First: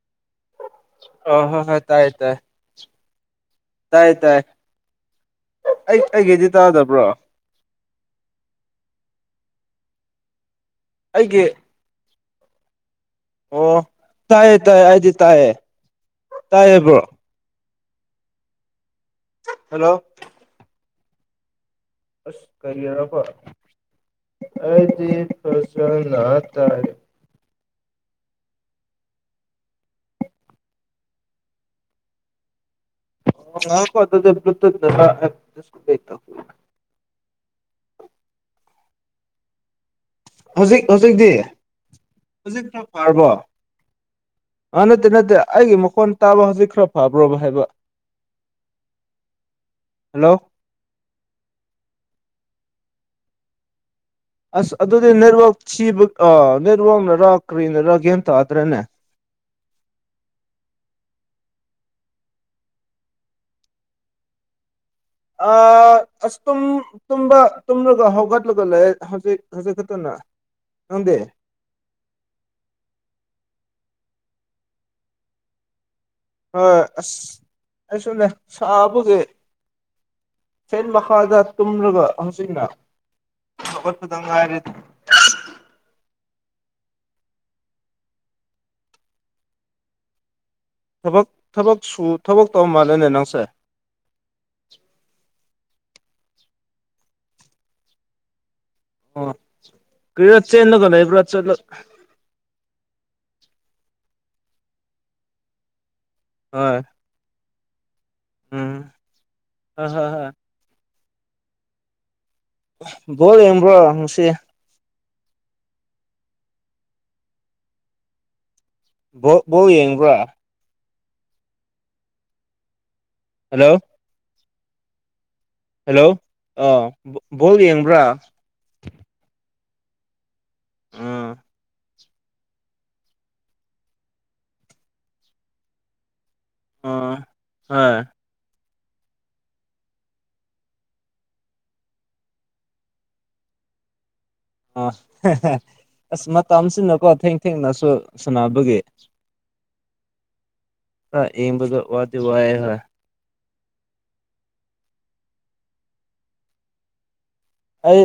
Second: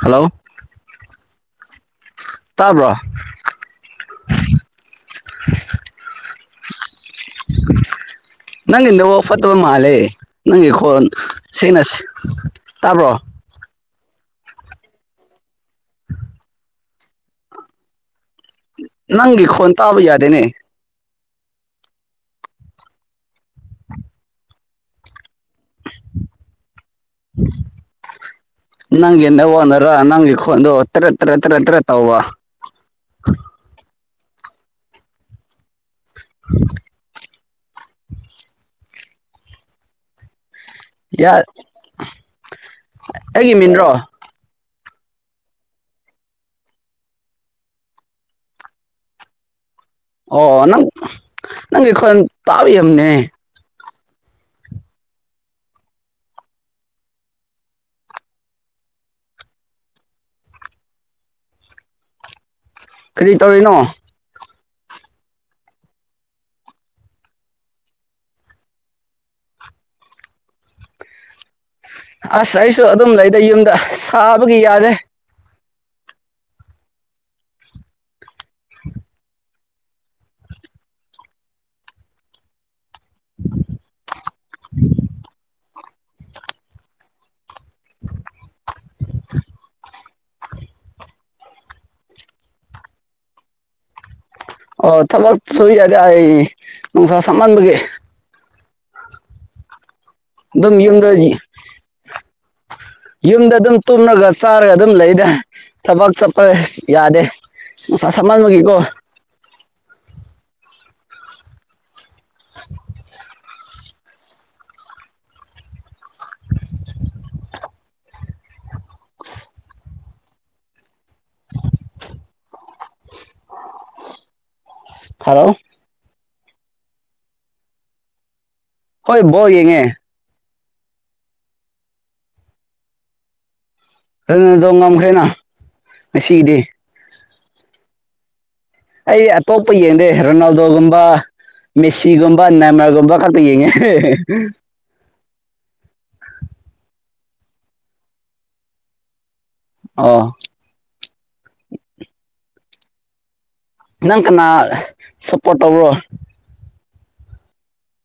hello ꯑ ꯍꯣ ꯍꯣ ꯇꯥꯏ ꯇꯥꯏ ꯇꯥꯕ꯭ꯔꯣ ꯇꯥꯏ ꯇꯥꯏ ꯑꯩ ꯑꯩꯒꯤꯗꯤ ꯇꯥꯗꯕ꯭ꯔꯣ ꯅꯪꯒꯤꯟꯗ ꯋꯥ ꯐꯠꯇꯕ ꯃꯥꯜꯂꯦ ꯅꯪꯒꯤ ꯈꯣꯟ ꯑꯩꯒꯤ ꯁꯦꯡꯅꯁꯤ ꯇꯥꯕꯣ ꯑꯣ ꯇꯥꯏꯌꯦ ꯇꯥꯏꯌꯦ ꯍꯥꯏꯗꯤ ꯇꯥꯏꯌꯦ ꯇꯥꯏꯌꯦꯦꯕ꯭ꯔꯣ ꯅꯪꯤꯈꯣꯣꯟꯇꯕ ꯍꯜꯂꯣ ꯌꯥꯗꯦꯅꯦ ꯑꯁ ꯀꯔꯤꯌꯔꯐ ꯑꯗꯤ ꯐꯁ ꯇꯔꯦ [inaudible] ꯅꯪ ꯅ ꯋꯥꯅꯔ ꯅꯪ ꯏ ꯇꯔ ꯇꯔ ꯇꯔ ꯇꯔ ꯇꯋꯥꯋꯥ ꯑꯣ ꯉꯀꯣ [inaudible] ꯍꯧꯖꯤꯛ ꯍꯧꯖꯤꯛꯇꯤ ꯌꯥ ꯍꯧꯖꯤꯛ ꯈꯔ ꯐꯥꯔꯕꯣ ꯑꯩꯒꯤ ꯃꯤꯡꯔꯣ ꯑꯥ ꯅꯠꯇꯦ ꯅꯠꯇꯦ ꯑꯩꯒꯤ ꯃꯈꯣꯟ ꯇꯥꯕ ꯍꯧꯖꯤꯛ ꯈꯔ ꯐꯕ꯭ꯔꯣꯕ ꯍꯥꯏꯕ [inaudible] ꯍꯜꯂꯣ ꯑꯣ ꯅꯪ ꯅꯪꯒꯤ ꯑꯩꯈꯣꯏ ꯇꯥꯕꯤ ꯑꯃꯅꯦ ꯑꯁ ꯑꯗꯨꯗꯤ ꯅꯦꯠꯋꯥꯛ ꯁꯤꯕ ꯅꯦꯠꯋꯥꯛꯅꯔ ꯀꯔꯤꯅꯔ ꯀꯩꯝ ꯇꯥꯗ꯭ꯔꯦꯅꯦ [inaudible] ꯀꯔꯤ ꯇꯧꯧꯕꯅꯣ ꯑ ꯑꯁꯕ ꯇꯨꯝꯂꯒ ꯍꯧꯒꯠꯂꯒ ꯂꯩ ꯍꯧꯖꯤꯛ ꯈꯖꯤꯛ ꯈꯛꯇꯅ ꯅꯗꯦ ꯑꯁ ꯑꯩꯁꯨ ꯑꯗꯨꯝ ꯂꯩꯗꯦ ꯌꯨꯝꯗ ꯁꯥꯕꯒꯤ ꯌꯥꯔꯦ ꯍꯣꯏ ꯑꯁ ꯑꯩꯁꯨꯅꯦ ꯁꯥꯕꯁꯦ ꯐꯦꯟ ꯃꯈꯥꯗ ꯇꯨꯝꯂꯒ ꯍꯧꯆꯅ ꯁꯨꯗꯉꯥꯏꯔ [inaudible] ꯊꯛ ꯊꯕꯛ ꯁꯨ ꯊꯕꯛ ꯇꯧ ꯃꯥꯜꯂꯦꯅꯦ ꯅꯪꯁꯦ ꯑꯣ ꯊꯕꯛ ꯁꯣꯏ ꯌꯥꯗꯦ ꯑꯩ ꯅꯨꯡꯁꯥ ꯁꯝꯃꯥꯟꯕꯒ ꯑꯣ ꯀꯔꯁꯟꯅ ꯑꯗꯨꯝ ꯀ ꯌꯨꯝꯗ ꯏꯕꯁ ꯌꯨꯝꯗ ꯑꯗꯨꯝ ꯇꯨꯝꯂꯒ ꯆꯥꯔꯒ ꯑꯗꯨꯝ ꯂꯩꯗ ꯊꯕꯛ ꯆꯠꯄ ꯍꯣꯏ ꯌꯥꯗꯦ ꯁ ꯁꯃꯜ ꯎꯝ ꯃꯒꯤꯀꯣ ꯍꯣꯏ ꯍꯣꯏ ꯍꯣꯏ ꯣꯜꯕ꯭ꯔꯣꯅꯨꯡꯁꯤ ꯣ ꯌꯦꯡꯕ꯭ꯔꯣ [unintelligible] ꯍꯜꯂꯣ ꯍꯜꯂꯣ ꯍꯜꯂꯣ ꯑ ꯕꯣꯜ ꯌꯦꯡꯕ꯭ꯔꯥ ꯍꯣꯏ ꯕꯣ ꯌꯦꯡꯉꯦ ꯑꯥ ꯑꯗꯨꯅꯗꯣ ꯉꯝꯈ꯭ꯔꯦꯅ ꯉꯁꯤꯒꯤꯗꯤ ꯑ ꯑꯩ ꯑꯇꯣꯞꯄ ꯌꯦꯡꯗꯦ ꯔꯣꯅꯥꯜꯗꯣꯒꯨꯝꯕ ꯃꯦꯁꯤꯒꯨꯝꯕ ꯅꯃꯒꯨꯝꯕ ꯈꯔꯄ ꯌꯦꯉꯦ ꯑ ꯑꯁ ꯃꯇꯝꯁꯤꯅꯀꯣ ꯊꯦꯡ ꯊꯦꯡꯅꯁꯨ ꯁꯨꯅꯕꯒꯤ ꯑꯣ ꯑ ꯏ ꯋꯥꯗꯤ ꯋꯥꯑ ꯍꯥꯏ ꯅꯪ ꯀꯅꯥ ꯁꯣꯄꯣꯔ ꯇꯣꯕ ꯑꯩ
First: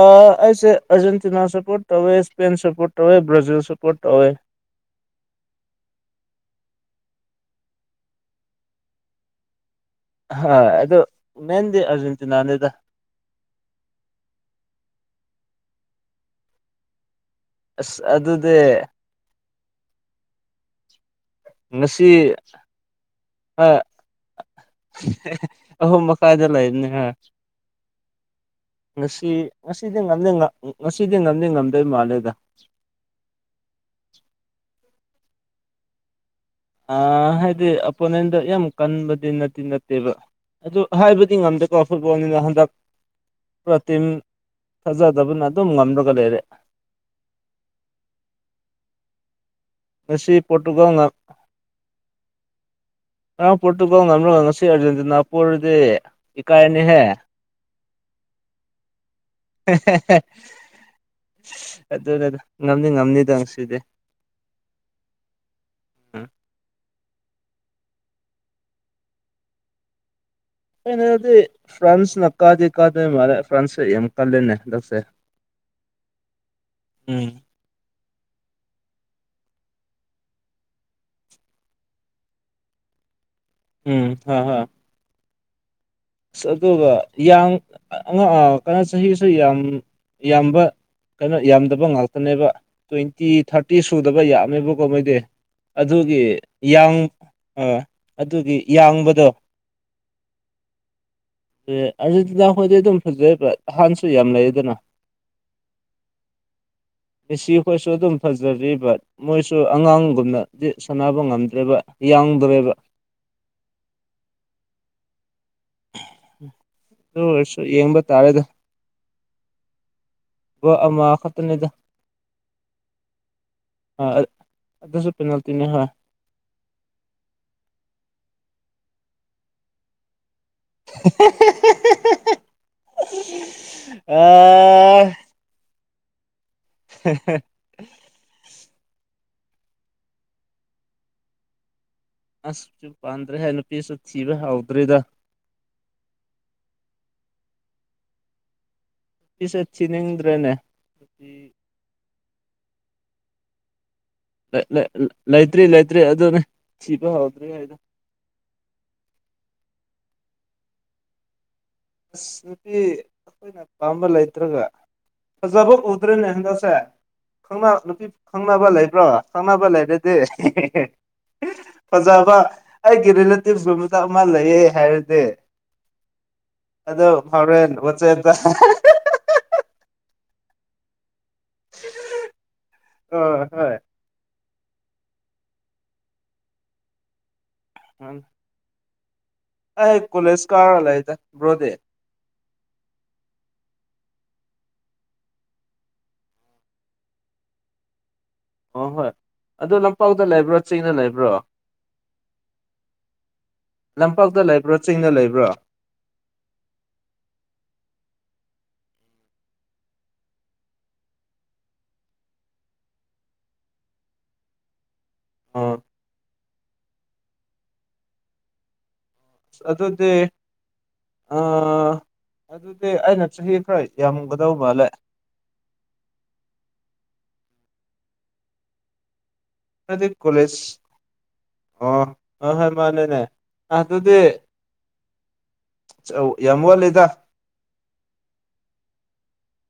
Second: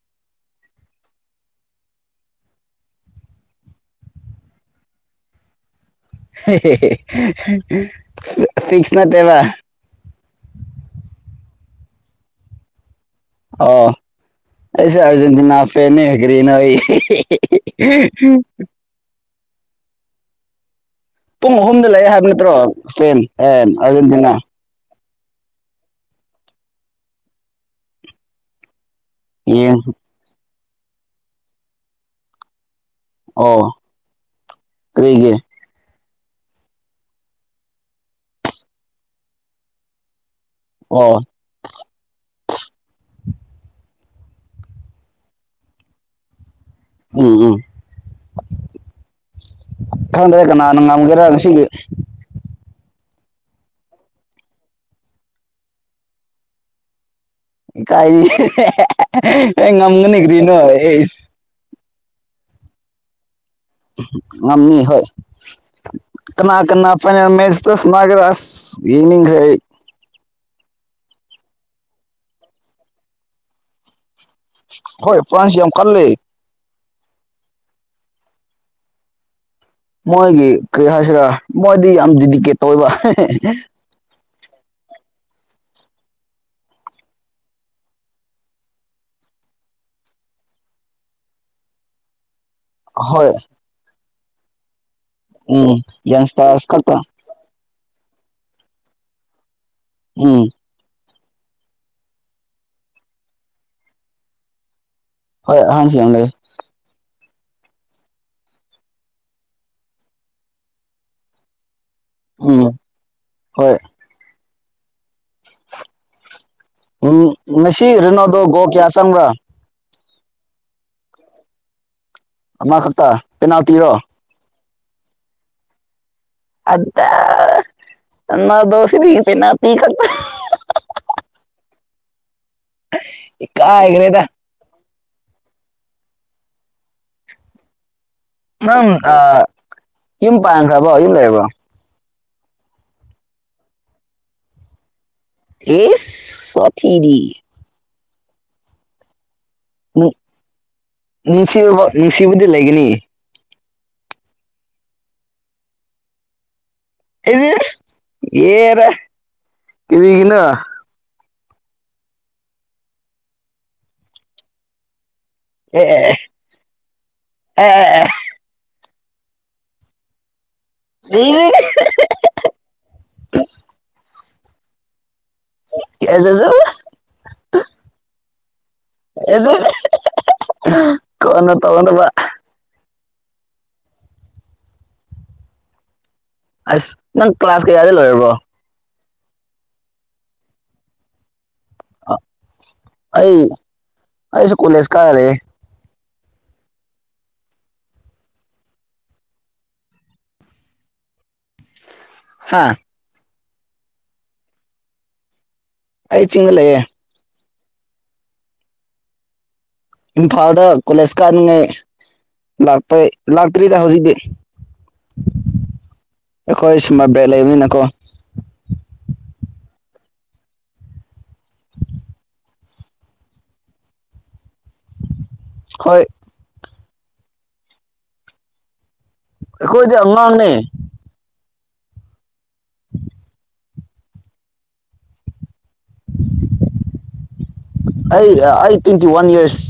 ꯑꯩꯁꯦ ꯑꯔꯖꯦꯟꯇꯤꯅꯥ ꯁꯄꯣꯔꯠ ꯇꯧꯋꯦ ꯏꯁꯄꯦꯟ ꯁꯄꯣꯔꯠ ꯇꯧꯋꯦ ꯭ꯔꯥꯖꯤꯜ ꯁꯄꯣꯔꯠ ꯇꯧꯋꯦ [inaudible] ꯐꯤꯁ ꯅ ꯇꯕꯥ ꯍ ꯑꯗꯣ ꯃꯦꯟꯗꯦ ꯑꯔꯖꯦꯟꯇꯤꯅꯥꯅꯦꯗ ꯑꯣꯁꯦ ꯑꯔꯖꯦꯟꯇꯤꯅꯥ ꯐꯅꯤꯒꯔꯤꯅ ꯑꯁ ꯑꯗꯨꯗꯤ ꯄꯨꯡ ꯑꯍꯨꯝꯗ ꯂꯩꯦ ꯉꯁꯤ ꯍꯥꯏꯕ ꯅꯠꯇ꯭ꯔꯣ ꯐꯦꯟ ꯑꯦ ꯑꯥꯔꯖꯦꯟꯇꯤꯅꯥ ꯑꯍꯣ ꯃꯈꯥꯗ ꯂꯩꯅꯦ ꯉꯁꯤ ꯌꯦꯡ ꯉꯁꯤꯗꯤ ꯉꯝ ꯉꯁꯤꯗꯤ ꯉꯝꯗꯤꯦ ꯉꯝꯗꯣꯏ ꯃꯥꯜꯂꯦꯗ ꯀꯔꯤꯒꯤꯦ ꯑ ꯍꯥꯏꯗꯤ ꯑꯄꯣꯅꯦꯟꯗ ꯌꯥꯝ ꯀꯟꯕꯗꯤ ꯅꯠꯇꯗꯤ ꯅꯠꯇꯦꯕ ꯑꯗꯨ ꯑꯣ ꯍꯥꯏꯕꯗꯤ ꯉꯝꯗꯦꯀꯣ ꯐꯨꯠꯕꯣꯜꯅꯤꯅ ꯍꯟꯗꯛ ꯄ꯭ꯔꯣꯇꯤꯝ ꯐꯥꯖꯗꯕꯅ ꯑꯗꯨꯝ ꯉꯝꯂꯒ ꯂꯩꯔꯦ ꯎꯝ ꯎꯝ ꯉꯁꯤ ꯈꯪꯗꯔ ꯀ ꯅꯅꯨꯡ ꯉꯝꯒꯦꯔꯥ ꯁꯤꯒꯤ ꯑ ꯄꯣꯔꯇꯨꯒꯜ ꯉꯝꯂꯒ ꯉꯁꯤ ꯑꯥꯔꯖꯦꯟꯇꯤꯅꯥ ꯄꯨꯗꯤ ꯏꯀꯥꯏꯅꯤꯍꯦ ꯀꯥꯏ ꯉꯝꯒꯅꯤ ꯀꯔꯤꯅ ꯑꯣꯏ ꯑꯗꯨ ꯑꯗꯨ ꯉꯝꯅꯤ ꯉꯝꯅꯤꯗꯪ ꯉꯝꯃꯤ ꯍꯣꯏ ꯎꯝ ꯀꯅꯥ ꯀꯅꯥ ꯐꯥꯏꯅꯜ ꯃꯦꯆ ꯇꯁ ꯃꯥꯒꯔꯥꯁ ꯏꯅꯤ ꯍ ꯗꯤ ꯐ꯭ꯔꯥꯟꯁ ꯅꯀꯥꯗꯥꯗ ꯃꯦ ꯐ꯭ꯔꯥꯟꯁ ꯍꯣꯏ ꯄꯁꯤ ꯌꯥꯝ ꯀꯜ ꯂꯩ ꯎꯝ ꯃꯣꯏꯒꯤ ꯀꯔꯤ ꯍꯥꯏꯁꯤꯔꯥ ꯃꯣꯏꯗꯤ ꯌꯥꯝ ꯗꯤꯀꯦꯠ ꯇꯧꯕ ꯎꯝ ꯍ ꯍ ꯑꯁ ꯑꯗꯨꯒ ꯌꯥꯝ ꯀꯩꯅꯣ ꯆꯍꯤꯁꯨ ꯌꯥꯝ ꯌꯥꯝꯕ ꯀꯩꯅꯣ ꯌꯥꯝꯗꯕ ꯉꯥꯛꯇꯅꯦꯕ ꯇ꯭ꯋꯦꯟꯇꯤ ꯍꯣꯏ ꯊꯥꯔꯇꯤ ꯁꯨꯗꯕ ꯌꯥꯝꯃꯦꯕ ꯀꯣ ꯃꯣꯏꯗꯤ ꯎꯝ ꯑꯗꯨꯒꯤ ꯌꯪꯁꯇꯥꯔꯁ ꯈꯛꯇ ꯌꯥꯡ ꯑꯥ ꯑꯗꯨꯒꯤ ꯌꯥꯡꯕꯗꯣ ꯎꯝ ꯑꯥꯔꯖꯦꯟꯇꯤꯅꯥ ꯈꯣꯏꯗꯤ ꯑꯗꯨꯝ ꯐꯖꯕ꯭ꯔ ꯑꯍꯥꯟꯕꯁꯨ ꯌꯥꯝ ꯂꯩꯌꯦꯗꯅ ꯍꯣꯏ ꯍꯖꯤ ꯑꯪꯒ ꯉꯁꯤ ꯑꯩꯈꯣꯏꯁꯨ ꯑꯗꯨꯝ ꯐꯖꯔꯤ ꯕꯠ ꯃꯣꯏꯁꯨ ꯑꯉꯥꯡꯒꯨꯝꯅꯗꯤ ꯁꯥꯟꯅꯕ ꯉꯝꯗ꯭ꯔꯦꯕ ꯏꯌꯥꯡ ꯎꯝ ꯗ꯭ꯔꯦꯕ ꯍꯣꯏ ꯎꯝ ꯎꯝ ꯃꯁꯤꯁꯤ ꯔꯔꯤꯅꯣꯗꯣ ꯣ ꯀꯌꯥꯁꯪ꯭ꯔꯥ ꯋꯥ ꯑꯃꯥꯈꯇꯅꯦꯗ ꯑꯃꯈꯛꯇ ꯄꯦꯅꯥꯜꯇꯤꯔꯣ ꯑꯗꯨꯁꯨ ꯄꯦꯅꯥꯜꯇꯤꯅꯦ ꯍꯣꯏ ꯑꯗ ꯅ ꯗꯣꯁ ꯒꯇꯦꯅ ꯄꯤ ꯀꯠꯇ ꯏꯀꯥꯏꯈ꯭ꯔꯦꯗ ꯑ [inaudible] ꯅꯪ ꯌꯨꯝ ꯄꯥꯟꯈ꯭ꯔꯕꯣ ꯌꯨꯝ ꯂꯩꯔꯕꯣ ꯑꯁꯁꯨ ꯄꯥꯟꯗ꯭ꯔꯦ ꯍꯥꯏ ꯅꯨꯄꯤꯁꯨ ꯊꯤꯕ ꯍꯥꯎꯗ꯭ꯔꯤꯗ ꯑꯦꯁ ꯁꯊꯤꯔꯤ ꯐꯤꯁꯦ ꯅꯨꯡ ꯊꯤꯅꯤꯡꯗ꯭ꯔꯦꯅꯦꯗꯤ ꯊꯤꯕꯨꯗꯤ ꯂꯩꯒꯅꯤ ꯂꯩ ꯂꯩꯇ꯭ꯔꯤ ꯂꯩꯇ꯭ꯔꯤ ꯑꯗꯨꯅꯦ ꯊꯤꯕ ꯏ ꯍꯧꯗ꯭ꯔꯤ ꯍꯥꯏꯗꯣ ꯌꯦꯔ ꯏꯒꯅ ꯑꯁ ꯅꯨꯄꯤ ꯑꯩꯈꯣꯏꯅ ꯄꯥꯝꯕ ꯂꯩꯇ꯭ꯔꯒ ꯐꯖꯥꯕꯣ ꯑꯦ ꯎꯗ꯭ꯔꯔꯤꯅꯦ ꯍꯟꯖꯥꯁꯦ ꯈꯪ ꯅꯨꯄꯤ ꯑꯦ ꯈꯪꯕ ꯂꯩꯥꯏꯕ ꯄ꯭ꯔꯣ ꯆꯃꯕ ꯂꯩꯥꯏꯗꯗꯤ ꯐꯖꯕ ꯑꯩꯒꯤ ꯔꯤꯂꯦꯇꯤꯞꯁꯀꯨꯝ ꯃꯆꯥꯛ ꯑꯃ ꯂꯩꯌꯦ ꯍꯥꯏꯔꯗꯤ ꯀꯗꯖ ꯑꯗꯣ ꯐꯥꯎꯔꯦꯟ ꯋꯥꯠꯆꯦꯠꯇ ꯀꯅ ꯇꯉꯗ ꯑ ꯍꯣꯏ ꯑꯁ ꯅꯪ ꯀ꯭ꯂꯥꯁ ꯀꯌꯥꯗ ꯂꯣꯏꯔꯕꯣ ꯑꯩ ꯀꯣꯂꯦꯁ ꯀꯥ ꯑꯂ ꯏ ꯭ꯔꯣꯗꯦ ꯑꯩ ꯑꯩꯁꯨ ꯀꯨꯂꯦꯖ ꯀꯔꯔꯦ ꯑ ꯍꯣꯏ ꯑꯗꯨ ꯂꯝꯄꯥꯛꯇ ꯂꯩꯕ꯭ꯔꯣ ꯆꯤꯡꯅ ꯂꯩꯕ꯭ꯔꯣ ꯍꯥꯥ ꯂꯝꯄꯥꯛꯇ ꯂꯩꯕ꯭ꯔꯥ ꯆꯤꯡꯗ ꯂꯩꯕ꯭ꯔꯥ ꯑꯩ ꯆꯤꯡꯒ ꯂꯩꯑꯦ ꯏꯝꯐꯥꯜꯗ ꯀꯂꯦꯁꯀꯥꯥꯟꯉꯥꯏ ꯂꯥꯛꯄ ꯂꯥꯛꯇ꯭ꯔꯤꯗ ꯍꯧꯖꯤꯛꯇꯤ ꯑꯣ ꯑꯩꯈꯣꯏ ꯁꯨꯝꯕ ꯕ꯭ꯔꯦꯟ ꯂꯩꯕꯅꯤꯅꯀꯣ ꯑꯇꯣꯗꯤ ꯑ ꯑꯗꯨꯗꯤ ꯑꯩꯅ ꯆꯍꯤ ꯈꯔ ꯌꯥꯝꯃꯒ ꯗꯧ ꯃꯥꯂꯦ ꯍꯣꯏ ꯑꯩꯈꯣꯏꯗꯤ ꯍꯥꯏꯗꯤ ꯑꯉꯥꯡꯅꯦ ꯀꯣꯂꯦꯖ ꯑꯣ ꯑ ꯍꯣꯏ ꯃꯥꯅꯦꯅꯦ ꯑꯗꯨꯗꯤ ꯌꯥꯝ ꯋꯥ ꯂꯤꯗ ꯑꯩ ꯑꯩ ꯇ꯭ꯋꯦꯟꯇꯤ ꯋꯥꯟ ꯏꯌꯥꯔꯁ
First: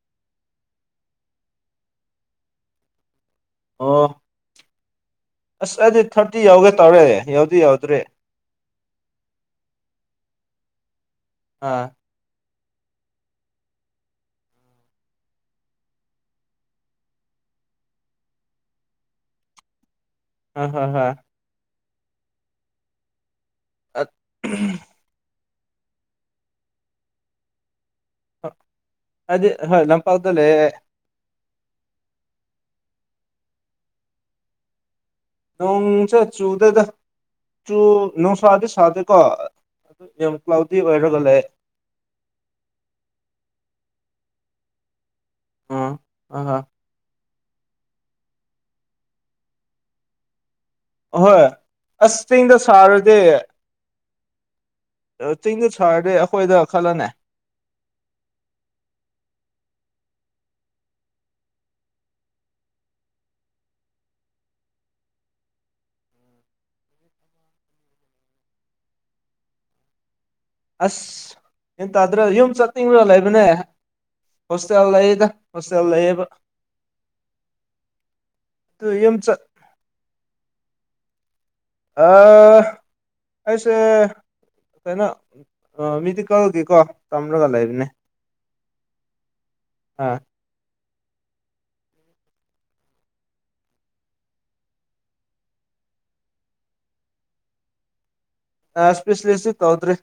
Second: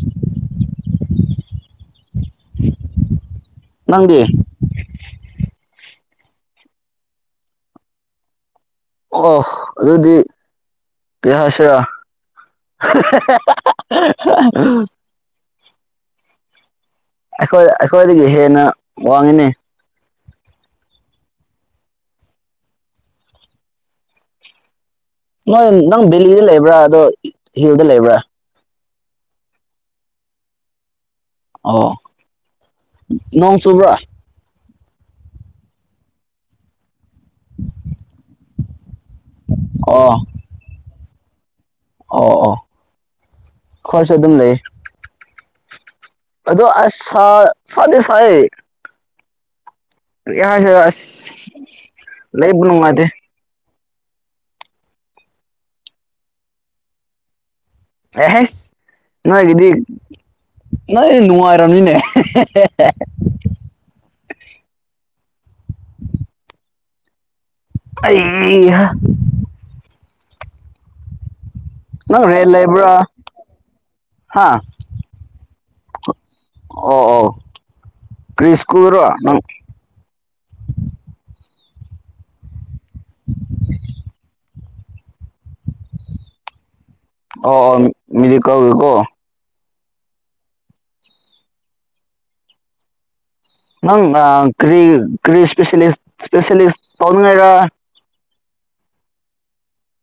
ꯑꯣ ꯅꯪꯗꯤ ꯑꯁ ꯑꯩꯗꯤ ꯊꯥꯔꯇꯤ ꯌꯥꯎꯒꯦ ꯇꯧꯔꯦ ꯌꯥꯎꯗꯤ ꯌꯥꯎꯗ꯭ꯔꯦ ꯑꯣ ꯑꯗꯨꯗꯤ ꯀꯩ ꯍꯥꯏꯁꯤꯔꯥ ꯑꯥ [unintelligible] ꯑꯩꯈꯣꯏ ꯑꯩꯈꯣꯏꯗꯒꯤ ꯍꯦꯟꯅ ꯋꯥꯡꯉꯤꯅꯤ ꯑ ꯍ ꯍ ꯑ ꯅꯣꯏ ꯅꯪ ꯕꯦꯂꯤꯗ ꯂꯩꯕ꯭ꯔꯥ ꯑꯗꯣ ꯍꯤꯜꯗ ꯂꯩꯕ꯭ꯔꯥ ꯑꯗꯨꯗꯤ ꯍꯣꯏ ꯂꯝꯪꯄꯥꯎꯗ ꯂꯩꯑꯦ ꯑꯣ ꯅꯣꯡꯣꯡ ꯆꯨꯕ꯭ꯔꯥ ꯅꯣꯡꯁ ꯆꯨꯗꯗ ꯆ ꯅꯧ ꯁꯥ ꯁꯥꯗꯦ ꯀꯣ ꯑꯗꯨ ꯑꯣ ꯌꯥꯝ ꯀ꯭ꯂꯥꯎꯗꯤ ꯑꯣꯏꯔꯒ ꯂꯩ ꯑꯣ ꯑꯣ ꯈꯔꯁꯨ ꯑꯗꯨꯝ ꯂꯩ ꯑ ꯑꯗꯣ ꯑꯁ ꯁꯥꯗꯦꯁꯑ ꯑꯁ ꯍꯣꯏ ꯑꯁꯇꯩꯗ ꯂꯩꯕ ꯅꯨꯡꯉꯥꯏꯇꯦ ꯁꯔꯗ ꯆꯤꯡꯗꯨ ꯁꯥꯔꯗꯤ ꯑꯩꯈꯣꯏꯗ ꯈꯜꯂꯅꯦ ꯑꯦꯍꯦꯁ ꯅ ꯑꯗꯨꯗꯤ ꯅꯣꯏ ꯅꯨꯡꯉꯥꯏꯔꯝꯅꯤꯅꯦ [inaudible] ꯑ ꯑꯁ ꯌꯦꯟ ꯇꯥꯗ꯭ꯔ ꯅꯪ ꯔꯦꯟ ꯌꯨꯝ ꯆꯠꯅꯤꯡꯕꯣ ꯂꯩꯕ꯭ꯔꯥ ꯂꯩꯕꯅꯦ ꯍꯥ ꯍꯣꯁꯇꯦꯜ ꯂꯩꯗ ꯍꯣꯁꯇꯦꯜ ꯂꯩꯌꯦꯕ ꯑꯗꯨ ꯀꯁꯀꯔ ꯌꯨꯝ ꯆꯠ ꯑꯥ ꯑꯩꯁꯦ ꯀꯩꯅꯣ ꯃꯦꯗꯤꯀꯦꯜꯒꯤꯀꯣ ꯇꯝꯔꯒ ꯑꯣ ꯃ ꯍꯥꯥ ꯅꯪ ꯀꯔꯤ ꯀꯔꯤ ꯏꯁ ꯏꯁꯄꯦꯁꯁ ꯇꯧꯅꯤꯡꯉꯥꯏꯔ ꯏꯁꯄꯤꯁꯂꯤꯦꯁꯤ ꯇꯧꯗ꯭ꯔꯔꯤ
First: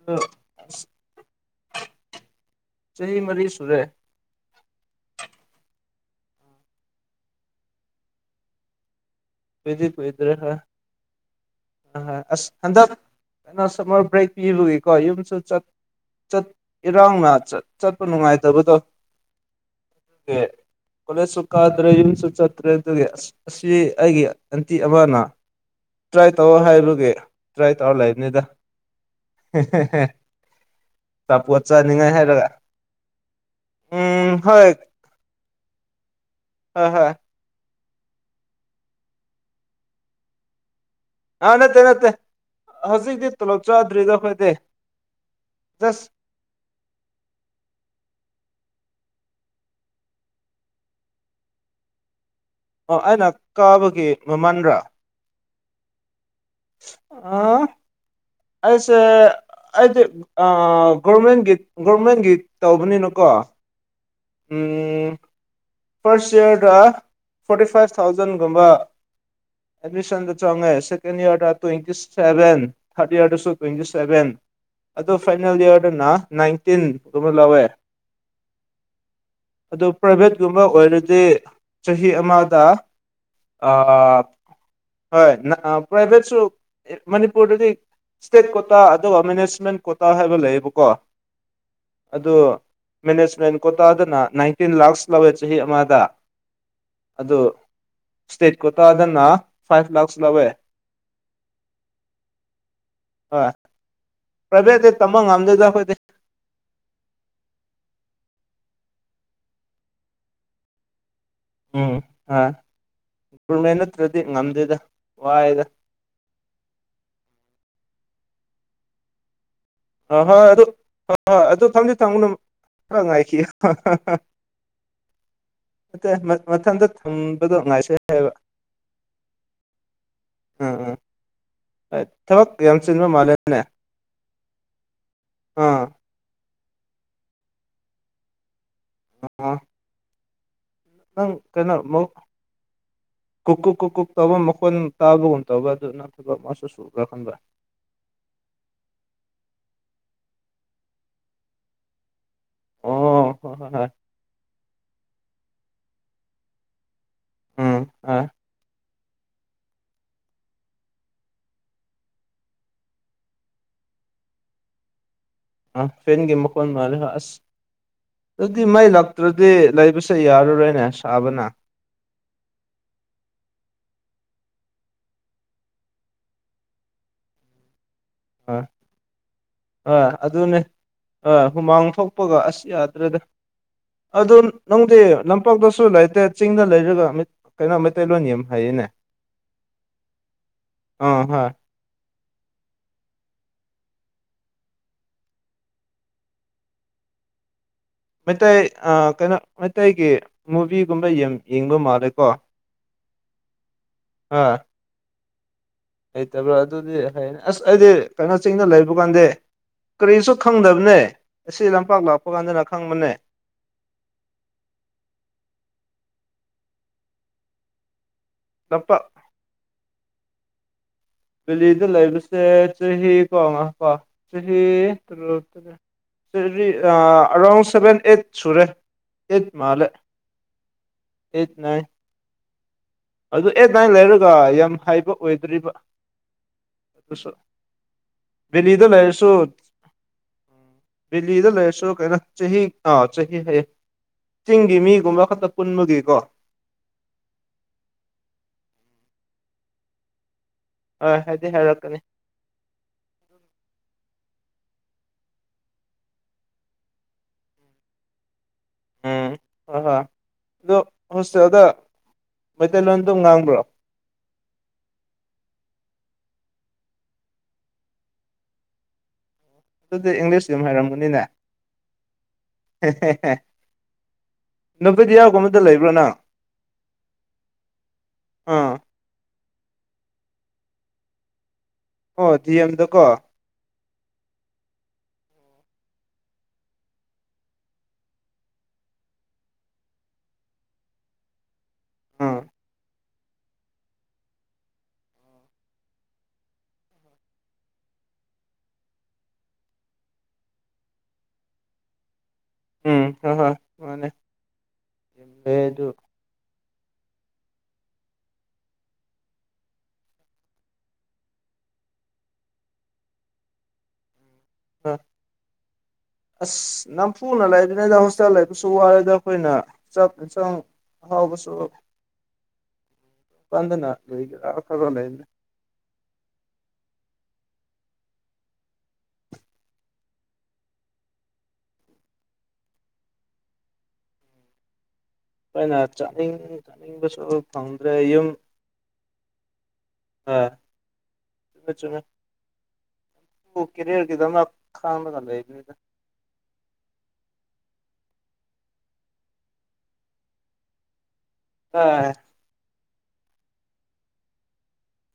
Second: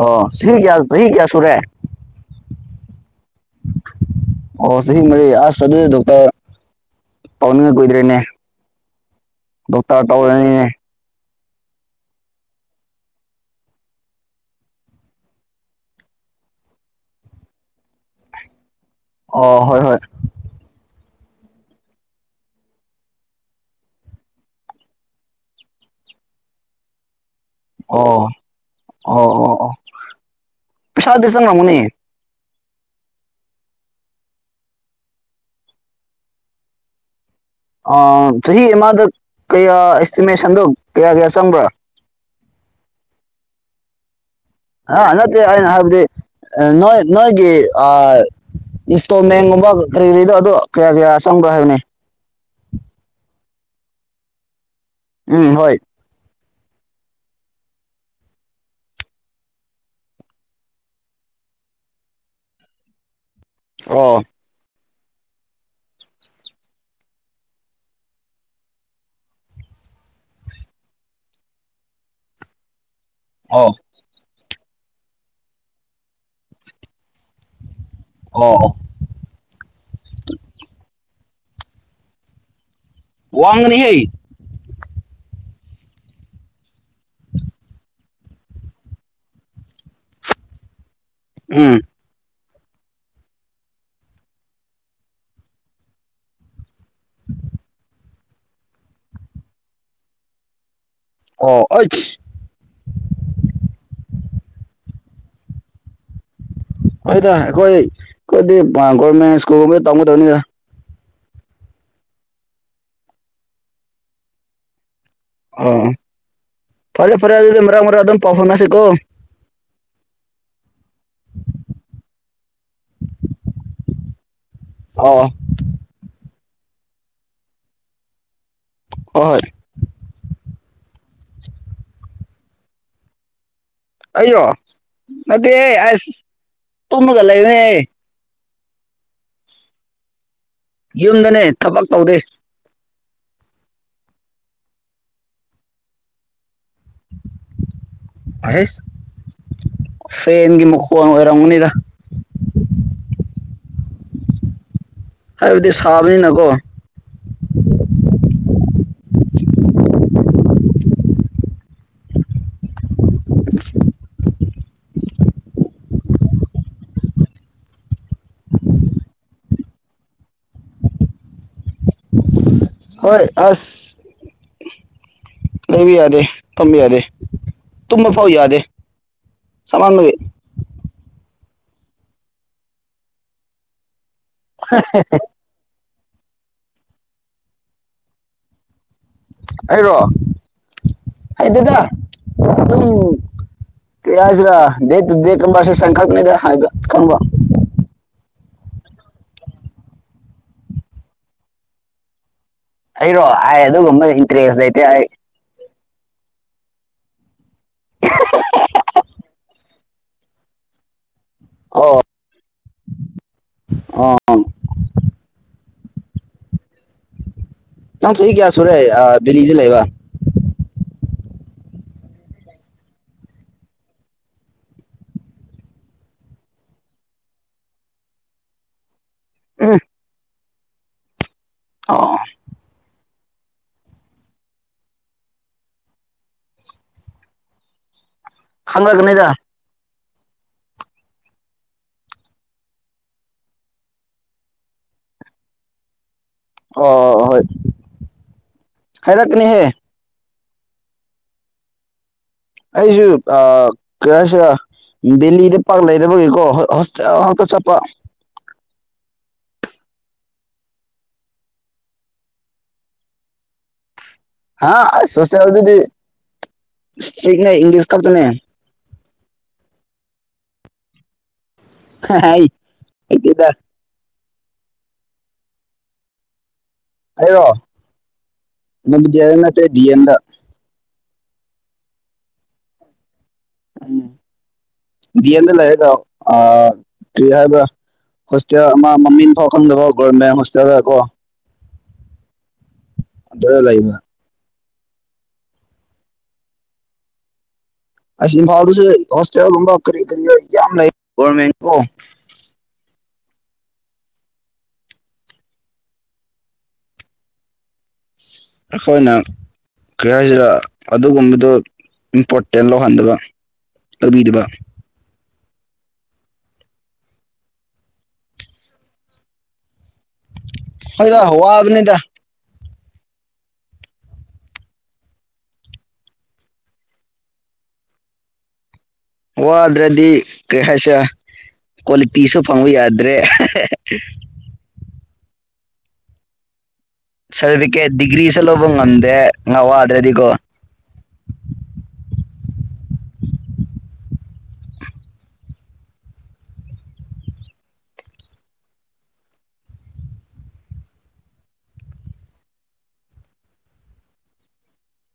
ꯑꯣ ꯁꯤꯒ ꯊꯒ ꯁꯨꯔꯦ ꯆꯍꯤ ꯃꯔꯤ ꯁꯨꯔꯦ ꯑꯣ ꯁꯤꯍꯤ ꯃꯔ ꯑ ꯆꯗ ꯄꯥꯎꯅꯤꯡꯉ ꯀꯨꯏꯗ꯭ꯔꯦꯅꯦ ꯗꯣ ꯀꯨꯏꯗꯤ ꯇꯔ ꯀꯨꯏꯗ꯭ꯔꯦ ꯍꯣꯏ ꯇꯧꯔꯅꯤꯅꯦ ꯑ ꯍꯣꯏ ꯑꯁ ꯍꯟꯗꯛ ꯀꯩꯅꯣ ꯁꯝꯃꯔ ꯕ꯭ꯔꯦꯛ ꯄꯤꯔꯨꯒꯦꯀꯣ ꯌꯨꯝꯁꯨ ꯏꯔꯥꯎꯅ ꯆꯠꯄ ꯅꯨꯡꯉꯥꯏꯇꯕꯗꯣ ꯑꯣ ꯍꯣꯏ ꯍꯣꯏ ꯑꯗꯨꯒꯤ ꯀꯣꯂꯦꯖꯁꯨ ꯀꯥꯗ꯭ꯔꯦ ꯌꯨꯝꯁꯨ ꯆꯠꯇ꯭ꯔꯦ ꯑꯗꯨꯒꯤ ꯑꯁ ꯑꯁꯤ ꯑꯩꯒꯤ ꯑꯟꯇꯤ ꯑꯃꯅ ꯇ꯭ꯔꯥꯏ ꯇꯧ ꯍꯥꯏꯔꯒꯦ ꯇ꯭ꯔꯥꯏ ꯇꯧꯔ ꯑꯣ ꯂꯩꯅꯤꯗ ꯑꯣ ꯑꯣ ꯑꯣ ꯄꯩꯁꯥꯗꯤ ꯇꯄ ꯆꯪꯉꯝꯒꯅꯤ ꯆꯅꯤꯡꯉꯥꯏ ꯍꯥꯏꯂꯒ ꯎꯝ ꯍꯣꯏ ꯍ ꯍ ꯆꯍꯤ ꯑꯃꯗ ꯀꯌꯥ ꯑꯦꯁꯇꯤꯃꯦꯁꯟꯗꯣ ꯀꯌꯥ ꯀꯌꯥ ꯆꯪꯕ꯭ꯔꯥ ꯍꯧꯖꯤꯛꯇꯗꯤ ꯇꯂꯞ ꯆꯥꯗ꯭ꯔꯤꯗ ꯑꯩꯈꯣꯏ ꯑ ꯅꯠꯇꯦ ꯑꯩꯅ ꯍꯥꯏꯕꯗꯤ ꯅꯣꯏ ꯅꯣꯏꯒꯤ ꯑ ꯏꯟꯁꯇꯣꯜꯃꯦꯟꯒꯨꯝꯕ ꯀꯔꯤ ꯀꯔꯤꯗꯣ ꯑꯗꯣ ꯀꯌꯥ ꯀꯌꯥ ꯆꯪꯕ꯭ꯔꯣ ꯍꯥꯏꯕꯅꯦ ꯑꯣ ꯑꯩꯅ ꯀꯥꯕꯒꯤ ꯃꯃꯟꯗ꯭ꯔꯥ ꯎꯝ ꯍꯣꯏ ꯑ ꯑꯩꯁꯦ ꯑꯩꯗꯤꯦ ꯒꯣꯔꯃꯦꯟꯒꯤ ꯒꯣꯔꯃꯦꯟꯒꯤ ꯇꯧꯕꯅꯤꯅꯀꯣ ꯑꯣ ꯎ ꯐꯥꯔꯁ ꯏꯌꯥꯔꯗ forty five ꯊꯥꯎꯖꯟꯒꯨꯝꯕ ꯑꯦꯗꯃꯤꯁꯟꯗ ꯆꯣꯡꯉꯦ second year ꯇ꯭ꯋꯇꯤ seven ꯊꯥꯔꯠ ꯏꯔꯗꯁꯨ ꯑꯣ ꯇ꯭ꯋꯦꯟꯇꯤ ꯁꯕꯦꯟ ꯑꯗꯣ ꯐꯥꯏꯅꯦꯜ ꯏꯔꯗꯅ ꯅꯥꯏꯟꯇꯤꯟ ꯑꯃ ꯂꯧꯥꯛꯋꯦ ꯑꯣ ꯑꯗꯣ ꯄ꯭ꯔꯥꯏꯚꯦꯠ ꯑꯃ ꯑꯣꯏꯔꯗꯤ ꯆꯍꯤ ꯑꯃꯗ ꯋꯥꯪꯅꯤꯍꯩ ꯑꯥ ꯍꯣꯏ ꯄ꯭ꯔꯥꯏꯚꯦꯠꯁꯨ ꯃꯅꯤꯄꯨꯔꯗꯗꯤ ꯏꯁꯇꯦꯠ ꯀꯣꯇꯥ ꯑꯗꯨꯒ ꯃꯦꯅꯦꯖꯃꯦꯟ ꯀꯣꯇꯥ ꯍꯥꯏꯕ ꯂꯩꯌꯦꯕꯀꯣ ꯎꯝ ꯑꯗꯨ ꯃꯦꯅꯦꯖꯃꯦꯟ ꯀꯣꯇꯥꯥꯗꯅ ꯅꯥꯏꯟꯇꯤꯟ ꯂꯥꯛꯁ ꯂꯧꯋꯦ ꯆꯍꯤ ꯑꯃꯗ ꯑꯗꯨ ꯁꯇꯦꯠ ꯀꯠꯇꯗꯅ ꯐꯥꯏꯚ ꯂꯥꯛꯁ ꯂꯧꯋꯦ ꯑꯣ ꯄꯚꯦ ꯇꯃꯥꯡ ꯑꯝꯗ ꯇꯈꯣꯏ ꯍꯣꯏꯗ ꯑꯩꯈꯣꯏ ꯑꯩꯈꯣꯏꯗꯤ ꯒꯣꯔꯃꯦꯟ ꯁ꯭ꯀꯨꯜꯒꯨꯝꯕꯗ ꯇꯝꯒꯗꯕꯅꯤꯗ ꯎꯝꯃꯦꯦꯟ ꯅꯠꯇ꯭ꯔꯗꯤ ꯉꯝꯗꯦꯗ ꯋꯥꯏꯗ ꯑꯣ ꯐꯔꯦ ꯐꯔꯦ ꯑꯗꯨ ꯑꯗꯨ ꯃꯔꯥꯡ ꯃꯔꯥꯡ ꯑꯗꯨ ꯑꯗꯨꯝ ꯄꯥꯐꯟꯅꯁꯤꯦꯀꯣ ꯍꯣꯏ ꯍꯣꯏ ꯑꯗꯨ ꯍꯣꯏ ꯍꯣꯏ ꯑꯗꯨ ꯊꯝꯖ ꯊꯝꯃꯅ ꯈꯔ ꯉꯥꯏꯈꯤ ꯑꯣ ꯍꯣꯏ ꯑ ꯃꯊꯟꯇ ꯊꯝꯕꯗꯣ ꯉꯥꯏꯁ ꯍꯥꯏꯕ ꯍꯣꯏ ꯎꯝ ꯎꯝ ꯊꯥꯕꯛ ꯌꯥꯝ ꯆꯤꯟꯕꯥ ꯃꯥꯂꯦ ꯑꯩꯔꯣ ꯅꯠꯇꯦ ꯑꯥ ꯑꯁ ꯇꯨꯝꯃꯒ ꯂꯩꯔꯦ ꯑ ꯌꯨꯝꯗꯅꯦ ꯊꯕꯛ ꯇꯧꯗꯦ ꯀꯨ ꯀꯨꯛ ꯀꯨ ꯀꯨꯛ ꯇꯕ ꯃꯈꯣꯟ ꯇꯥꯕꯒꯨꯝ ꯇꯧꯕ ꯑꯗꯨ ꯅꯠꯇꯕ ꯑꯃꯁꯨ ꯁꯨꯕ꯭ꯔꯥ ꯈꯟꯕ ꯑꯍꯁ ꯐꯦꯟꯒꯤ ꯃꯈꯣꯟ ꯑꯣꯏꯔꯝꯒꯅꯤꯗ ꯑꯣ ꯍꯣ ꯍꯣ ꯍꯣꯏ ꯍꯥꯏꯕꯗꯤ ꯁꯥꯕꯅꯤꯅꯀꯣ ꯎꯝ ꯑꯥ ꯑ ꯐꯦꯟꯒꯤ ꯃꯈꯣꯟ ꯃꯥꯂꯦꯕꯥ ꯑꯁ ꯑꯗꯨꯗꯤ ꯃꯩ ꯂꯇ꯭ꯔꯗꯤ ꯂꯩꯕꯁꯦ ꯌꯥꯔꯔꯣꯏꯅꯦ ꯁꯥꯕꯅ ꯍꯣꯏ ꯑꯁ ꯂꯩꯕꯌꯥꯗꯦ ꯐꯝꯕꯌꯥꯗꯦ ꯇꯨꯝꯕ ꯐꯥꯎ ꯌꯥꯗꯦ ꯍꯣꯏ ꯍꯣꯏ ꯁꯃꯥꯟꯕꯥꯒꯤ ꯑꯗꯨꯅꯦ ꯍꯣꯏ ꯍꯨꯃꯥꯡ ꯊꯣꯛꯄꯒ ꯑꯁ ꯌꯥꯗ꯭ꯔꯦꯗ ꯑꯗꯨ ꯅꯪꯗꯤ ꯂꯝꯄꯥꯛꯇꯁꯨ ꯑ ꯆꯤꯡꯗ ꯂꯩꯔꯒ ꯀꯩꯅꯣ ꯃꯩꯇꯩꯂꯣꯟ ꯌꯥꯝ ꯍꯥꯏꯌꯦꯅꯦ ꯑꯩꯔꯣ ꯑꯥ ꯍꯣꯏ ꯍꯩꯇꯦꯗꯥ ꯑꯗꯨꯝ ꯀꯔꯤꯍꯥꯏꯁꯤ꯭ꯔ ꯗ ꯗꯦ ꯀꯁ ꯁꯀꯜꯄꯗ ꯍꯥꯏꯕ ꯈ ꯪꯕ ꯃꯩꯇꯩ ꯀꯩꯅꯣ ꯃꯩꯇꯩꯒꯤ ꯃꯨꯚꯤꯒꯨꯝꯕ ꯌꯥꯝ ꯌꯦꯡꯕ ꯃꯥꯜꯂꯦꯀꯣ ꯑꯩꯔꯣ ꯍꯥꯏ ꯑꯗꯨꯒꯨꯝꯕ ꯑꯥ ꯏꯟꯇꯔꯦꯁ ꯂꯩꯇꯦ ꯑꯥꯏ ꯍꯩꯇꯕ꯭ꯔꯥ ꯑꯗꯨꯗꯤ ꯐꯅꯤ ꯑꯁ ꯑꯩꯗꯤ ꯀꯩꯅꯣ ꯆꯤꯡꯅ ꯂꯩꯕ ꯀꯥꯟꯗ ꯀꯔꯤꯁꯨ ꯈꯪꯗꯕꯅꯦ ꯑꯁꯤ ꯂꯝꯄꯥꯛ ꯑꯣ ꯂꯥꯛꯄ ꯀꯥꯟꯗꯅ ꯈꯪꯕꯅꯦ ꯑꯣ ꯅꯪ ꯆꯥꯍꯤ ꯀꯌꯥ ꯁꯨꯔꯦ ꯂꯝꯄꯥꯛ ꯗꯤꯂꯤꯗ ꯂꯩꯕ ꯗꯦꯂꯤꯗ ꯂꯩꯕꯁꯦ ꯆꯍꯤ ꯀꯣ ꯉꯥꯏꯈꯣꯀꯣ ꯆꯍꯤ ꯇꯔꯨ ꯇꯔꯦꯠ ꯑꯔꯥꯎꯟ ꯁꯚꯦꯟ ꯑꯩꯠ ꯁꯨꯔꯦ ꯑꯩꯠ ꯎꯝ ꯃꯥꯜꯂꯦ ꯑꯩꯠ ꯅꯥꯏꯟ ꯑꯣ ꯑꯥꯗꯣꯥ ꯑꯩꯠ ꯅꯥꯏꯟ ꯂꯩꯔꯒ ꯌꯥꯝ ꯍꯥꯏꯕ ꯑꯣꯏꯗ꯭ꯔꯤꯕ ꯗꯦꯜꯂꯤꯗ ꯂꯩꯔꯥꯁ ꯈꯪꯂꯛꯀꯅꯤꯗ ꯎꯝ ꯗꯦꯜꯂꯤꯗ ꯂꯩꯔꯁꯨ ꯀꯩꯅꯣ ꯆꯍꯤ ꯑꯥ ꯆꯍꯤ ꯍꯥꯏꯌꯦ ꯆꯤꯡꯒꯤ ꯃꯤꯒꯨꯝꯕ ꯈꯛꯇ ꯄꯨꯟꯕꯒꯤꯀꯣ ꯑ ꯍꯣꯏ ꯍꯩꯔꯛꯅꯤꯍꯦ ꯍꯣꯏ ꯍꯥꯏꯗꯤ ꯍꯥꯏꯔꯛꯀꯅꯤ ꯑꯩꯁꯨ ꯑ ꯀꯩꯍꯥꯏꯁꯤꯔꯥ ꯗꯦꯂꯤꯗ ꯄꯥꯛ ꯂꯩꯔꯕꯒꯤꯀꯣ ꯍꯣꯁꯇꯦꯜꯍꯄꯠ ꯆꯠꯄ ꯎꯝ ꯍ ꯍ ꯑꯗꯨꯣ ꯍꯣꯁꯇꯦꯜꯗ ꯃꯩꯇꯩꯂꯣꯟꯗ ꯉꯥꯡꯕ꯭ꯔꯣ ꯍꯥꯥ ꯁꯣꯁ ꯌꯥ ꯑꯗꯨꯗꯤ ꯏꯁꯇꯥꯔꯤꯛꯅꯦ ꯏꯪꯂꯤꯁ ꯈꯛꯇꯅꯦ ꯑꯗꯨꯗꯤ ꯏꯪꯂꯤꯁ ꯌꯥꯝ ꯍꯥꯏꯔꯝꯃꯅꯤꯅꯦ ꯍꯩꯇꯦꯗꯥ [unintelligible] ꯑꯥ ꯑꯣꯠꯇꯦ ꯗꯤꯑꯟꯗ ꯑꯣ ꯗꯤꯑꯦꯝꯗꯀꯣ ꯎꯝ ꯗꯤꯑꯦꯝꯗ ꯂꯩꯔꯒꯥ ꯑ ꯀꯔꯤ ꯍꯥꯏꯕ꯭ꯔ ꯍꯣꯁꯇꯦꯜ ꯑꯃ ꯃꯃꯤꯡ ꯐꯥꯎ ꯈꯪꯗꯕꯣ ꯒꯣꯔꯔꯃꯦꯟ ꯍꯣꯁꯇꯦꯜꯗꯀꯣ ꯎꯝ ꯗ ꯂꯩꯕ ꯑꯁꯤ ꯏꯝꯐꯥꯜꯗꯁꯨ ꯍꯣꯁꯄꯤꯇꯦꯜꯒꯨꯝꯕ ꯀꯔꯤ ꯀꯔꯤ ꯌꯥꯝ ꯂꯩ ꯒꯃꯦꯟ ꯀꯣ ꯎꯝ ꯍ ꯍꯣꯏ ꯃꯥꯅꯦ ꯂꯩ ꯑꯗꯨ ꯈꯣꯏꯅ ꯀꯔꯤ ꯍꯥꯏꯁꯤꯔ ꯑꯗꯨꯒꯨꯝꯕꯗꯨ ꯏꯝꯄꯣꯔꯇꯦꯟ ꯂꯧꯍꯟꯗꯕ ꯂꯧꯕꯤꯗꯕ ꯍꯣꯏ ꯑꯁ ꯅꯝꯐꯨꯅ ꯂꯩꯗꯅꯤꯗ ꯍꯣꯁꯇꯦꯜ ꯂꯩꯕꯁꯨ ꯋꯥꯔꯦꯗ ꯑꯩꯈꯣꯏꯅ ꯆ ꯍꯣꯏꯗ ꯍꯥꯎꯕꯨꯁꯨꯣ ꯋꯥꯕꯅꯤꯗ ꯄꯥꯟꯗꯅ ꯂꯒ ꯈꯔꯣ ꯂꯩꯃꯦ ꯋꯥꯗ꯭ꯔꯗꯤ ꯀꯩ ꯍꯥꯏꯁꯦ ꯀꯣꯂ ꯇꯤꯁꯨꯣ ꯐꯪꯉꯨꯗ꯭ꯔꯦ ꯀꯥꯏꯅ ꯁꯜꯕꯤꯀꯦ ꯗꯤꯒ꯭ꯔꯤ ꯁꯂꯕ ꯉꯝꯗꯦ ꯉ ꯋꯥꯗ꯭ꯔꯗꯤꯒꯣ ꯑꯥ ꯀꯦꯔꯤꯔ ꯀꯗ ꯈꯥꯗꯗ [unintelligible] ꯑ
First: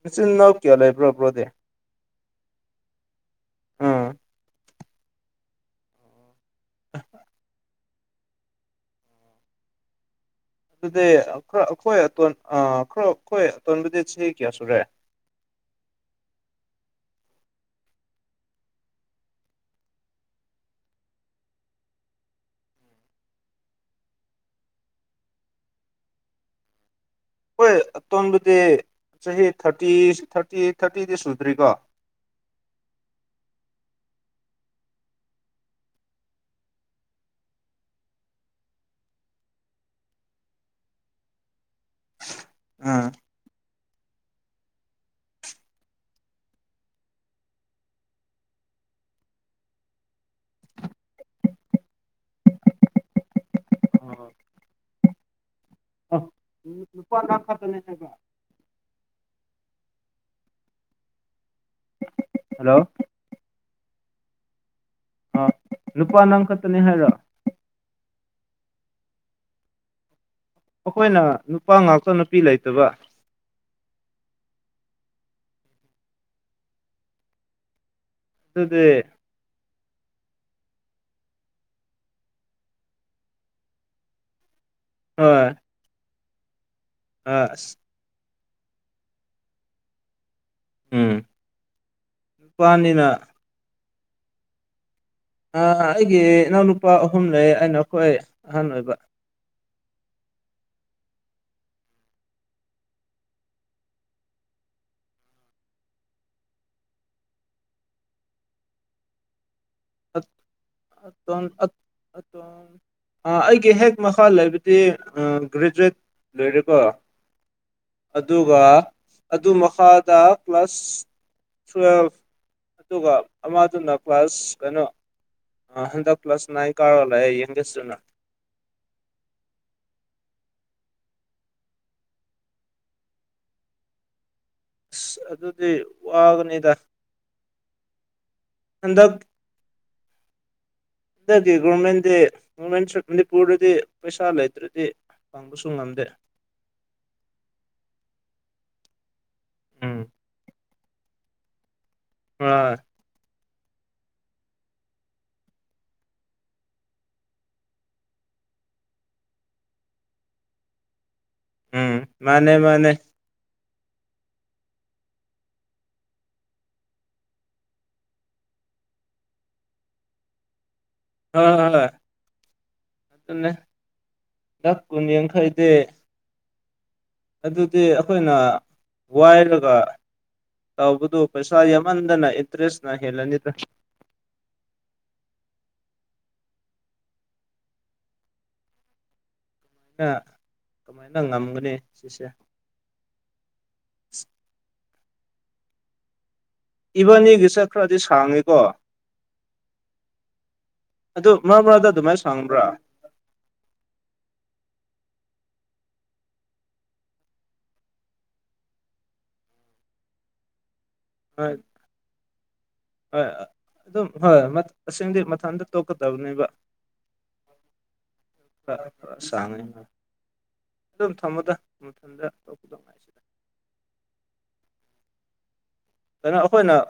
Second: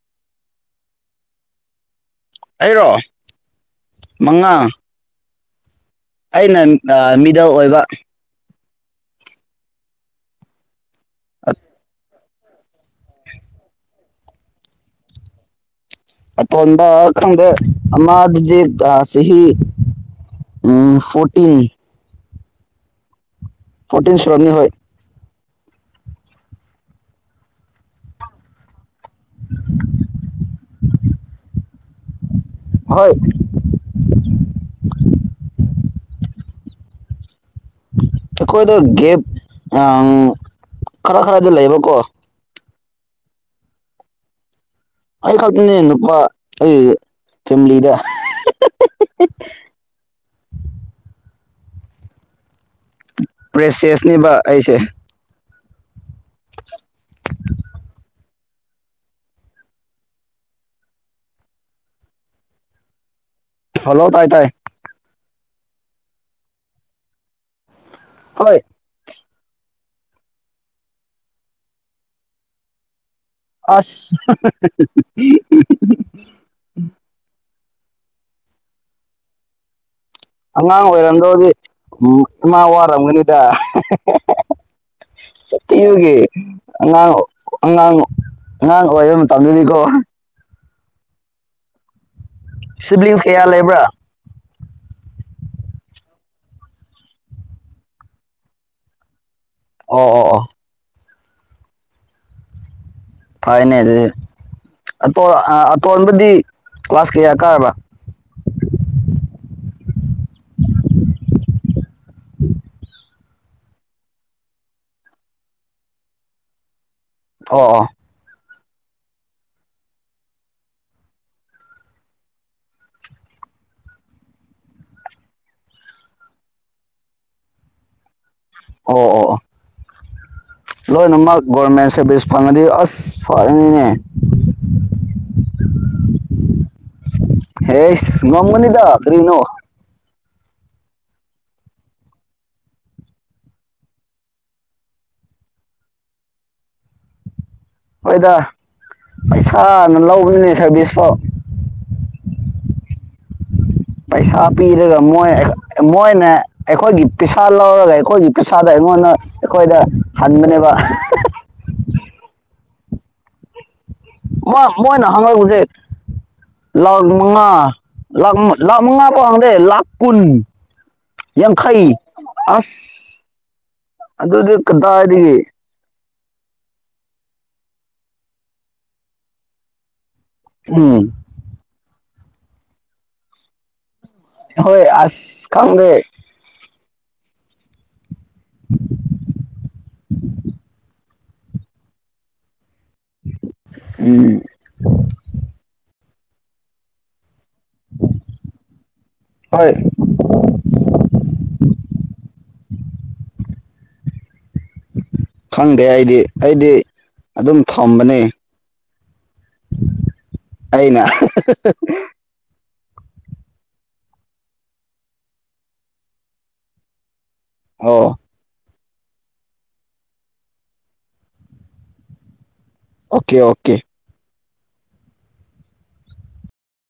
ꯏꯆꯤꯟꯜꯅꯥꯎ ꯀꯌꯥ ꯂꯩꯕ꯭ꯔꯣ ꯕ꯭ꯔꯣꯗꯦ ꯑꯩꯔꯣ ꯎꯝ ꯃꯉꯥ ꯑꯩꯅ ꯃꯤꯗ ꯑꯣꯏꯕ ꯑꯗꯨꯗꯤ ꯑꯩꯈꯣꯏ ꯑꯇꯣꯟ ꯑ ꯈ꯭ꯔꯣ ꯑꯩꯈꯣꯏ ꯑꯇꯣꯟꯕ ꯗꯦꯠꯁꯤ ꯀꯌꯥ ꯁꯨꯔꯦ ꯑꯇꯣꯟꯗ ꯈꯪꯗꯦ ꯑꯃꯥ ꯑꯗꯨꯗꯤꯁꯤ ꯎꯝ ꯐꯣꯔꯇꯤꯟ ꯄꯣꯔꯇꯤꯟ ꯁꯣꯔꯣꯅꯤ ꯍ ꯍꯣꯏꯇꯣꯟꯕꯨꯗꯤ ꯆꯍꯤ ꯊꯥꯔꯇꯤ ꯊꯥꯔꯇꯤ ꯊꯥꯔꯇꯤꯗꯤ ꯁꯨꯗ꯭ꯔꯤꯀꯣ ꯍꯣꯏ ꯑꯩꯈꯣꯏꯗ ꯒꯦꯞ ꯈꯔ ꯈꯔꯗꯤ ꯂꯩꯕꯀꯣ ꯑꯥ ꯑꯩ ꯀꯜꯄꯤꯅꯤ ꯅꯨꯄꯥ ꯑꯩ ꯐꯦꯃꯤꯂꯤꯗ ꯄ꯭ꯔꯦꯁꯦꯁꯅꯦꯕ ꯑꯩꯁꯦ ꯂꯨꯄꯥ ꯉ ꯐꯗꯅꯦꯕ ꯍꯜꯂꯣ ꯍꯜꯂꯣ ꯇꯥꯏ ꯇꯥꯏ ꯂꯨꯄꯥ ꯅꯪꯈꯛꯇꯅꯤ ꯍꯥꯏꯔꯣ ꯍꯣꯏ ꯑꯩꯈꯣꯏꯅ ꯅꯨꯄꯥ ꯉꯥꯛꯇ ꯅꯨꯄꯤ ꯂꯩꯇꯕ ꯑꯁ ꯑꯗꯨꯗ ꯑꯉꯥꯡ ꯑꯣꯏꯔꯝꯗꯧꯗꯤ ꯏꯃꯥ ꯋꯥꯔꯝꯒꯅꯤꯗ ꯍꯣꯏ ꯁꯇ ꯌꯒꯤꯦ ꯑꯉꯥꯡ ꯑꯥ ꯑꯁ ꯑꯉꯥꯡ ꯑꯉꯥꯡ ꯑꯣꯏꯕ ꯃꯇꯝꯗꯗꯤꯀꯣ ꯎꯝ ꯅꯨꯄꯥꯅꯤꯅ ꯁꯤꯕ꯭ꯂꯤꯡꯁ ꯀꯌꯥ ꯂꯩꯕ꯭ꯔꯥ ꯑꯩꯒꯤ ꯏꯅꯥꯎꯅꯨꯄꯥ ꯑꯍꯨꯝ ꯂꯩ ꯑꯩꯅꯈꯣꯏ ꯑꯍꯥꯟ ꯑꯣꯏꯕ ꯑꯣ ꯑꯣ ꯑꯣ ꯐꯥꯏꯅꯦꯜ ꯇ ꯑꯇꯣꯟꯕꯗꯤ ꯀ꯭ꯂꯥꯁ ꯀꯌꯥ ꯀꯥꯔꯕ꯭ꯔꯥ [inaudible] [inaudible] ꯑꯩꯒꯤ ꯍꯦꯛ ꯃꯈꯥ ꯂꯩꯕꯗꯤ ꯒ꯭ꯔꯦꯖꯨꯋꯦꯠ ꯂꯣꯏꯔꯦꯀꯣ ꯑꯣ ꯑ ꯑꯗꯨꯒ ꯑꯗꯨ ꯃꯈꯥꯗ ꯀ꯭ꯂꯥꯁ ꯇꯨꯋꯦꯜꯐ ꯑꯗꯨꯒ ꯑꯃꯗꯨꯅ ꯀ꯭ꯂꯥꯁ ꯀꯩꯅꯣ ꯍꯟꯗꯛ ꯄ꯭ꯂꯁ ꯅꯥꯏ ꯀꯥꯔꯂꯑ ꯌꯦꯡꯒꯦꯁꯇꯅ ꯑꯣ ꯑꯣ ꯑꯣ ꯂꯣꯏꯅꯃꯛ ꯒꯣꯔꯃꯦꯟ ꯁꯥꯔꯚꯤꯁ ꯐꯪꯉꯗꯤ ꯑꯁ ꯐꯔꯅꯤꯅꯦ ꯑꯁ ꯑꯗꯨꯗꯤ ꯋꯥꯒꯅꯤꯗ ꯑꯦꯁ ꯉꯒꯅꯤꯗ ꯀꯔꯤꯅꯣ ꯑꯟꯗꯒꯤ ꯒꯣꯔꯃꯦꯟꯗꯤ ꯒꯣꯔꯃꯦꯟꯁꯨ ꯃꯅꯤꯄꯨꯔꯗꯗꯤ ꯄꯩꯁꯥ ꯂꯩꯇ꯭ꯔꯗꯤ ꯄꯥꯡꯕꯨ ꯁꯨꯡꯝ ꯗꯦ [unintelligible] ꯍꯣꯏꯗ ꯄꯩꯁꯥꯅ ꯎꯝ ꯂꯧꯕꯅꯦ ꯁꯥꯔꯚꯤꯁ ꯐꯥꯎ ꯑꯥ ꯄꯩꯁꯥ ꯄꯤꯔꯒ ꯃꯣꯏ ꯃꯣꯏꯅ ꯑꯩꯈꯣꯏꯒꯤ ꯄꯩꯁꯥ ꯂꯧꯔꯒ ꯑꯩꯈꯣꯏꯒꯤ ꯄꯩꯁꯥꯗ ꯉꯣꯟꯗ ꯑꯩꯈꯣꯏꯗ ꯍꯟꯕꯅꯦꯕ ꯎꯝ ꯃꯅꯦ ꯃꯥꯅꯦ ꯃ ꯃꯣꯏ ꯅꯍꯉꯔꯕꯨ ꯎꯆꯦ ꯂꯈ ꯃꯉꯥ ꯂ ꯂꯥꯛ ꯃꯉꯥ ꯄ ꯍꯪꯗꯦ ꯂꯈ ꯀꯨꯟ ꯍꯣꯏ ꯌꯥꯡꯈꯩ ꯍꯣꯏ ꯑꯗꯨꯅꯦ ꯑꯁ ꯑꯗꯨꯗꯤ ꯂꯛ ꯀꯗꯥ ꯀꯨꯟ ꯍꯥꯏꯗꯒꯤ ꯌꯥꯡꯈꯩꯗꯤ ꯑꯗꯨꯗꯤ ꯑꯩꯈꯣꯏꯅ ꯋꯥꯏꯔꯒ ꯎꯝ ꯇꯧꯕꯗꯨꯣ ꯄꯩꯁꯥ ꯌꯥꯝꯃꯟ ꯑꯗꯨꯅ ꯏꯟꯇ꯭ꯔꯦꯁꯅ ꯍꯂꯅꯤꯗ꯭ꯔꯥ ꯍꯣꯏ ꯑꯁ ꯈꯪꯗ [inaudible] ꯁꯨꯃꯥꯏꯅ ꯉꯝꯒꯅꯤ ꯁꯤꯁꯦ ꯎꯝ ꯏꯕꯅꯤꯒꯤꯆꯠ ꯈ꯭ꯔꯗꯤ ꯁꯥꯡꯉꯤꯀꯣ ꯍꯣꯏ ꯑꯗꯨ ꯃꯔꯥ ꯃꯔꯥꯡꯗ ꯑꯗꯨꯃꯥꯏꯅ ꯁꯪꯕ꯭ꯔꯥ ꯈꯪꯗꯦ ꯑꯩꯗꯤ ꯑꯩꯗꯤ ꯑꯗꯨꯝ ꯊꯝꯕꯅꯤ ꯑꯅ ꯍꯣꯏ ꯍꯣꯏ ꯑꯗꯨꯝ ꯍꯣꯏꯣꯏ ꯑꯁꯦꯡꯗꯤ ꯃꯊꯟꯇ ꯇꯣꯛꯀꯗꯕꯅꯦꯕ ꯑꯣ ꯈꯔ ꯈꯔ ꯆꯥꯡꯅꯤ ꯑꯗꯨꯝ ꯊꯝꯃꯗ ꯃꯊꯟꯇꯗ ꯑꯣꯀꯦ ꯑꯣꯀꯦ ꯀꯩꯅꯣ ꯑꯩꯈꯣꯏꯅ